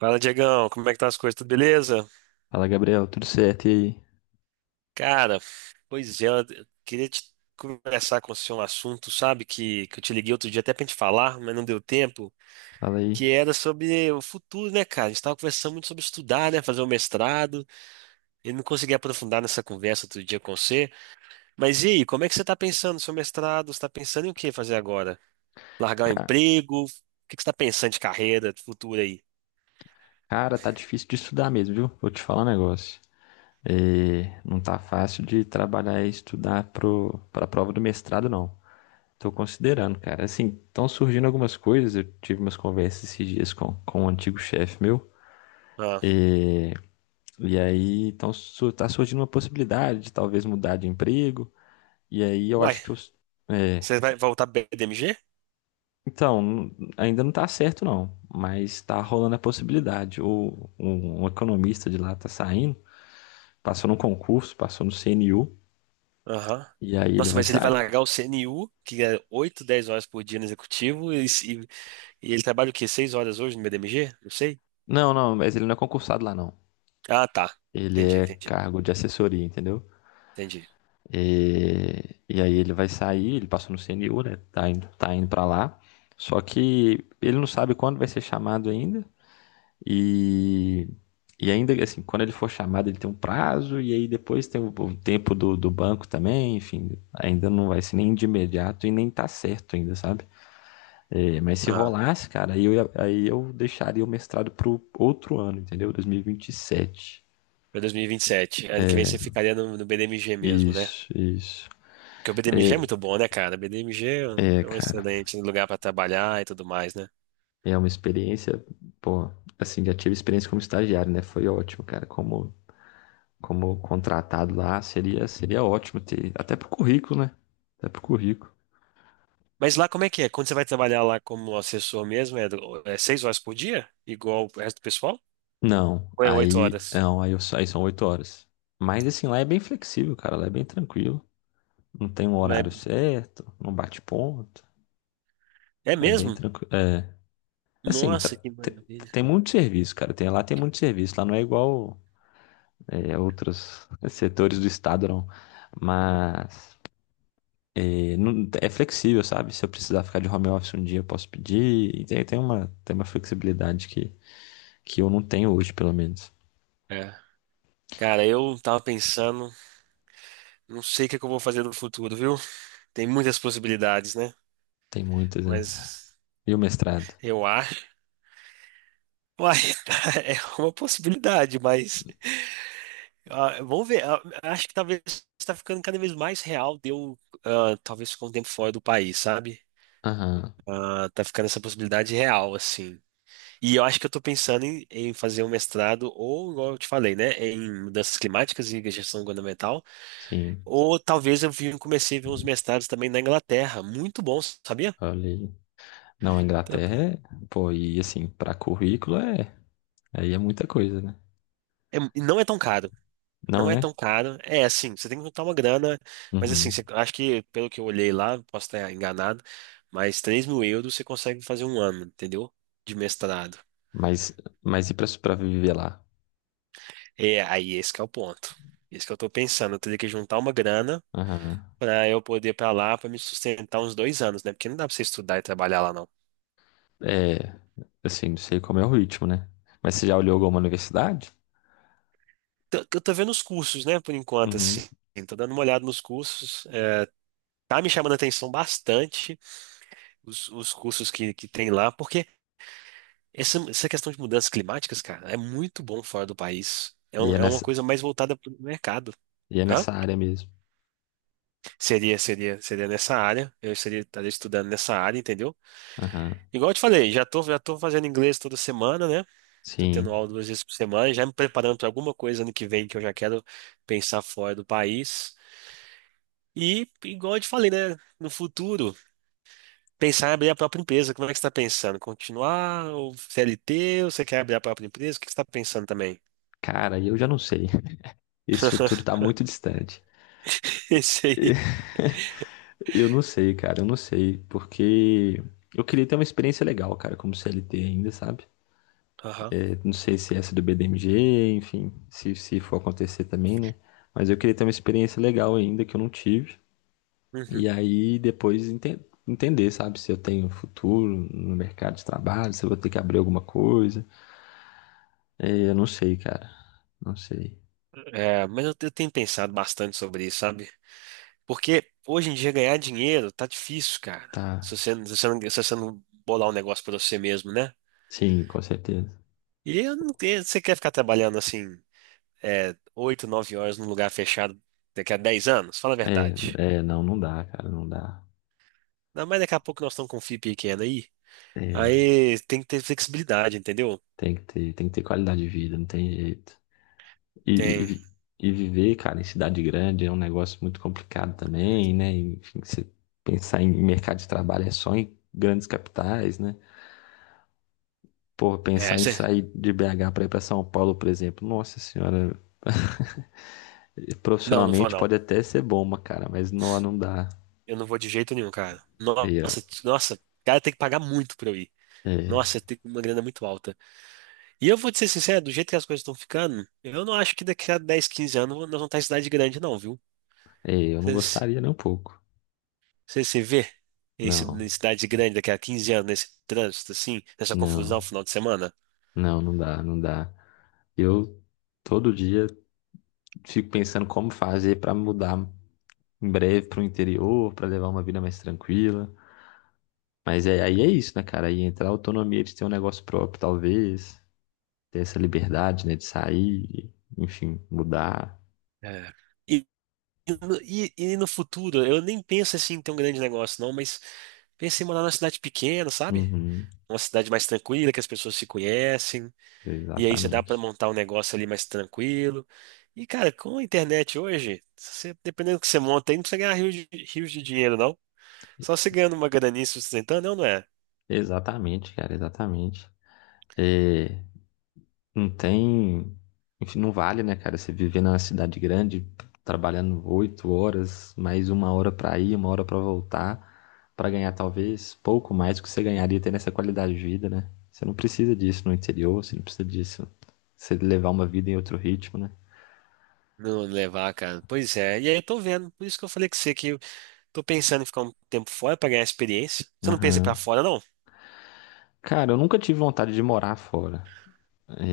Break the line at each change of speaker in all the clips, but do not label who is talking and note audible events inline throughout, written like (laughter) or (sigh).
Fala, Diegão, como é que tá as coisas? Tudo beleza?
Fala, Gabriel, tudo certo? E aí?
Cara, pois é, eu queria te conversar com você um assunto, sabe, que eu te liguei outro dia até pra gente falar, mas não deu tempo,
Fala aí.
que era sobre o futuro, né, cara? A gente tava conversando muito sobre estudar, né, fazer o mestrado, e não consegui aprofundar nessa conversa outro dia com você. Mas e aí, como é que você tá pensando no seu mestrado? Você tá pensando em o que fazer agora? Largar o
Ca-
emprego? O que que você tá pensando de carreira, de futuro aí?
Cara, tá difícil de estudar mesmo, viu? Vou te falar um negócio. Não tá fácil de trabalhar e estudar pra prova do mestrado, não. Tô considerando, cara. Assim, estão surgindo algumas coisas. Eu tive umas conversas esses dias com um antigo chefe meu.
Ah,
É, e aí tá surgindo uma possibilidade de talvez mudar de emprego. E aí eu
uai,
acho que é,
você vai voltar pra BDMG?
Então, ainda não tá certo não, mas tá rolando a possibilidade. Um economista de lá tá saindo, passou num concurso, passou no CNU,
Aham.
e aí ele
Nossa,
vai
mas ele vai
sair.
largar o CNU, que é 8 10 horas por dia no executivo, e, se- e ele trabalha o quê? 6 horas hoje no BDMG? Não sei.
Não, não, mas ele não é concursado lá não.
Ah, tá.
Ele
Entendi,
é
entendi,
cargo de assessoria, entendeu?
entendi.
E aí ele vai sair, ele passou no CNU, né? Tá indo pra lá. Só que ele não sabe quando vai ser chamado ainda. E, e ainda assim, quando ele for chamado, ele tem um prazo, e aí depois tem o tempo do banco também, enfim, ainda não vai ser nem de imediato e nem tá certo ainda, sabe? É, mas se
Ah,
rolasse, cara, aí eu deixaria o mestrado pro outro ano, entendeu? 2027.
para dois mil e vinte e sete, ano que vem você ficaria no BDMG mesmo, né?
Isso, isso.
Porque o BDMG é
É,
muito bom, né, cara? O BDMG é um é um
Cara,
excelente lugar para trabalhar e tudo mais, né?
é uma experiência, pô, assim, já tive experiência como estagiário, né? Foi ótimo, cara, como contratado lá, seria ótimo ter, até pro currículo, né? Até pro currículo.
Mas lá como é que é? Quando você vai trabalhar lá como assessor mesmo, é 6 horas por dia? Igual o resto do pessoal?
Não,
Ou é oito
aí,
horas?
não, aí, eu, Aí são oito horas. Mas assim, lá é bem flexível, cara, lá é bem tranquilo. Não tem um
Não. É
horário certo, não bate ponto,
é
é bem
mesmo?
tranquilo. É, assim,
Nossa,
tra-
que
te-
maravilha.
tem muito serviço, cara, lá tem muito serviço, lá não é igual outros setores do estado, não. Mas É flexível, sabe? Se eu precisar ficar de home office um dia, eu posso pedir. E tem uma flexibilidade que eu não tenho hoje, pelo menos.
É. Cara, eu tava pensando, não sei o que é que eu vou fazer no futuro, viu? Tem muitas possibilidades, né?
Tem muitas, né?
Mas
E o mestrado?
eu acho. Uai, (laughs) é uma possibilidade, mas. Ah, vamos ver. Ah, acho que talvez tá ficando cada vez mais real de eu, ah, talvez ficar um tempo fora do país, sabe?
Aham,
Ah, tá ficando essa possibilidade real, assim. E eu acho que eu tô pensando em fazer um mestrado, ou, igual eu te falei, né? Em mudanças climáticas e gestão governamental.
sim.
Ou talvez eu comecei a ver uns mestrados também na Inglaterra. Muito bom, sabia?
Olha aí. Não, a
Então,
Inglaterra é. Pô, e assim, pra currículo é. Aí é muita coisa, né?
é, e não é tão caro.
Não
Não é
é?
tão caro. É assim, você tem que juntar uma grana, mas assim,
Uhum.
você, acho que, pelo que eu olhei lá, posso estar enganado, mas €3.000 você consegue fazer um ano, entendeu? De mestrado.
Mas, mas e pra viver lá?
É, aí esse que é o ponto. Isso que eu tô pensando. Eu teria que juntar uma grana
Aham.
pra eu poder ir pra lá, pra me sustentar uns 2 anos, né? Porque não dá pra você estudar e trabalhar lá, não.
É. Assim, não sei como é o ritmo, né? Mas você já olhou alguma universidade?
Eu tô vendo os cursos, né, por enquanto,
Uhum.
assim. Tô dando uma olhada nos cursos. Tá me chamando a atenção bastante os cursos que tem lá, porque essa questão de mudanças climáticas, cara, é muito bom fora do país.
E é
É uma
nessa,
coisa mais voltada para o mercado.
e é
Hã?
nessa área mesmo.
Seria nessa área. Eu estaria estudando nessa área, entendeu?
Aham.
Igual eu te falei, já tô fazendo inglês toda semana, né? Tô tendo
Sim.
aula duas vezes por semana, já me preparando para alguma coisa ano que vem que eu já quero pensar fora do país. E, igual eu te falei, né? No futuro. Pensar em abrir a própria empresa, como é que você está pensando? Continuar ou CLT? Ou você quer abrir a própria empresa? O que que você está pensando também?
Cara, eu já não sei. Esse futuro tá muito distante.
(laughs) Esse aí.
(laughs) Eu não sei, cara, eu não sei, porque eu queria ter uma experiência legal, cara, como CLT ainda, sabe?
Aham.
É, não sei se essa do BDMG, enfim, se for acontecer também, né? Mas eu queria ter uma experiência legal ainda que eu não tive.
Uhum.
E aí depois entender, sabe, se eu tenho um futuro no mercado de trabalho, se eu vou ter que abrir alguma coisa. É, eu não sei, cara, não sei.
É, mas eu tenho pensado bastante sobre isso, sabe? Porque hoje em dia ganhar dinheiro tá difícil, cara.
Tá,
Se você, não, se você não bolar um negócio pra você mesmo, né?
sim, com certeza.
E eu não tenho, você quer ficar trabalhando assim, é, 8, 9 horas num lugar fechado daqui a 10 anos? Fala a
É,
verdade.
não, não dá, cara, não dá.
Não, mas daqui a pouco nós estamos com um FII pequeno aí.
É,
Aí tem que ter flexibilidade, entendeu?
tem que tem que ter qualidade de vida, não tem jeito. E, e,
Tem.
vi- e viver, cara, em cidade grande é um negócio muito complicado também, né? Enfim, você pensar em mercado de trabalho é só em grandes capitais, né? Pô,
É,
pensar em
você.
sair de BH para ir para São Paulo, por exemplo, nossa senhora,
Não, não vou
profissionalmente
não.
pode até ser bom, mas, cara, não dá.
Eu não vou de jeito nenhum, cara.
E, ó,
Nossa, nossa, o cara tem que pagar muito pra eu ir.
é,
Nossa, tem uma grana muito alta. E eu vou te ser sincero, do jeito que as coisas estão ficando, eu não acho que daqui a 10, 15 anos nós vamos estar em cidade grande, não, viu?
eu não
Você
gostaria nem um pouco.
se vê em em
Não,
cidade grande daqui a 15 anos, nesse trânsito, assim, nessa confusão
não,
no final de semana?
não dá, não dá. Eu todo dia fico pensando como fazer para mudar em breve para o interior, para levar uma vida mais tranquila. Mas é, aí é isso, né, cara? Aí entra a autonomia de ter um negócio próprio, talvez, ter essa liberdade, né, de sair, enfim, mudar.
É. E, e no futuro, eu nem penso assim em ter um grande negócio, não, mas pensei em morar numa cidade pequena, sabe?
Uhum,
Uma cidade mais tranquila, que as pessoas se conhecem. E aí já dá para
exatamente.
montar um negócio ali mais tranquilo. E, cara, com a internet hoje, se você- dependendo do que você monta aí, não precisa ganhar rios de dinheiro, não. Só você ganhando uma graninha se sustentando, não, não é?
Exatamente, cara, exatamente. É, Não tem. Enfim, não vale, né, cara? Você viver na cidade grande, trabalhando oito horas, mais uma hora pra ir, uma hora pra voltar, pra ganhar talvez pouco mais do que você ganharia tendo essa qualidade de vida, né? Você não precisa disso no interior, você não precisa disso. Você levar uma vida em outro ritmo, né?
Não levar, cara. Pois é. E aí eu tô vendo. Por isso que eu falei com você que eu tô pensando em ficar um tempo fora pra ganhar experiência. Você não pensa em ir pra
Aham.
fora, não?
Cara, eu nunca tive vontade de morar fora.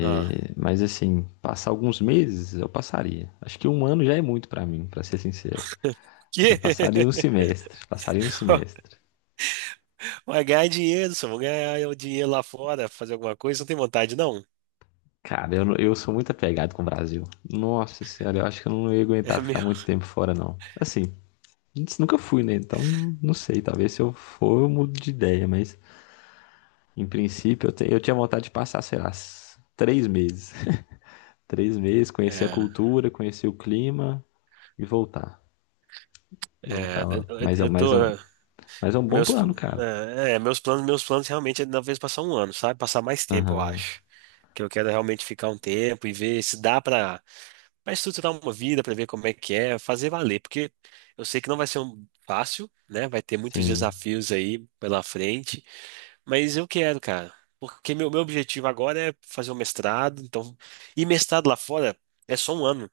Ah.
mas assim, passar alguns meses eu passaria. Acho que um ano já é muito pra mim, pra ser sincero. Eu
Que?
passaria um semestre, passaria um
(laughs)
semestre.
Vai ganhar dinheiro, só vou ganhar o dinheiro lá fora, fazer alguma coisa, não tem vontade, não.
Cara, eu, não- Eu sou muito apegado com o Brasil. Nossa senhora, eu acho que eu não ia aguentar
É
ficar
meu.
muito tempo fora, não. Assim, antes nunca fui, né? Então não, não sei. Talvez se eu for, eu mudo de ideia, mas em princípio eu tinha vontade de passar, sei lá, três meses. (laughs) Três meses, conhecer a
É,
cultura, conhecer o clima e voltar.
é,
Voltar lá.
eu eu tô.
Mas é um bom
Meus,
plano, cara.
é, é, meus planos realmente é talvez passar um ano, sabe? Passar mais tempo, eu
Aham.
acho. Que eu quero realmente ficar um tempo e ver se dá pra estruturar uma vida, pra ver como é que é, fazer valer, porque eu sei que não vai ser um fácil, né? Vai ter muitos
Sim.
desafios aí pela frente, mas eu quero, cara. Porque meu objetivo agora é fazer um mestrado, então, e mestrado lá fora é só um ano.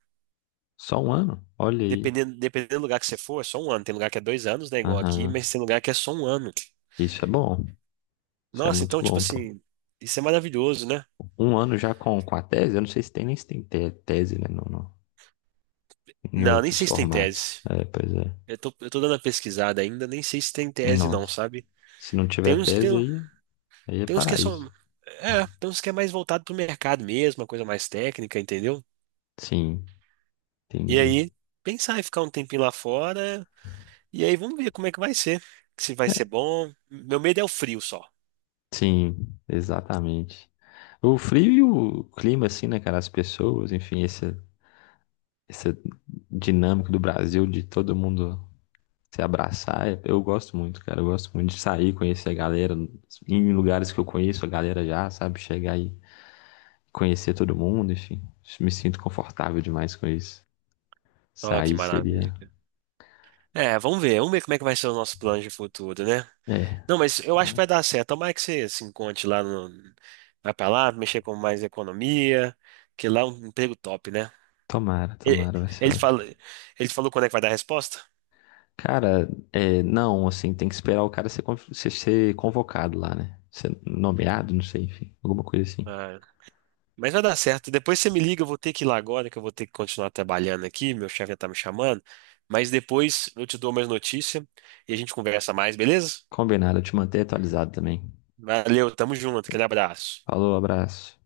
Só um ano? Olha aí.
Dependendo do lugar que você for, é só um ano. Tem lugar que é 2 anos, né? Igual aqui,
Aham.
mas tem lugar que é só um ano.
Isso é bom. Isso é
Nossa,
muito
então, tipo
bom, pô.
assim, isso é maravilhoso, né?
Um ano já com a tese, eu não sei se tem, nem se tem tese, né? Não, não. Em
Não, nem
outros
sei se tem
formatos.
tese.
É, pois é.
Eu tô dando a pesquisada ainda, nem sei se tem tese não,
Nossa.
sabe?
Se não
Tem
tiver
uns que tem,
tese, aí, aí é
tem uns que
paraíso.
são, é, tem uns que é mais voltado pro mercado mesmo, uma coisa mais técnica, entendeu?
Sim,
E
entendi.
aí, pensar em ficar um tempinho lá fora, e aí vamos ver como é que vai ser, se vai ser bom. Meu medo é o frio só.
Sim, exatamente. O frio e o clima, assim, né, cara? As pessoas, enfim, essa dinâmica do Brasil de todo mundo se abraçar, eu gosto muito, cara. Eu gosto muito de sair, conhecer a galera, em lugares que eu conheço, a galera já, sabe? Chegar aí conhecer todo mundo, enfim. Me sinto confortável demais com isso.
Ó, que
Sair seria.
maravilha. É, vamos ver como é que vai ser o nosso plano de futuro, né?
É.
Não, mas eu acho que
Então,
vai dar certo. Tomara que você se encontre lá no. Vai pra lá, mexer com mais economia, que lá é um emprego top, né? E-
tomara, vai ser
Ele,
ótimo.
fala, ele falou quando é que vai dar a resposta?
Cara, é, não, assim, tem que esperar o cara ser convocado lá, né? Ser nomeado, não sei, enfim, alguma coisa assim.
Ah, mas vai dar certo. Depois você me liga, eu vou ter que ir lá agora, que eu vou ter que continuar trabalhando aqui. Meu chefe já tá me chamando. Mas depois eu te dou mais notícia e a gente conversa mais, beleza?
Combinado, eu te manter atualizado também.
Valeu, tamo junto, aquele abraço.
Falou, abraço.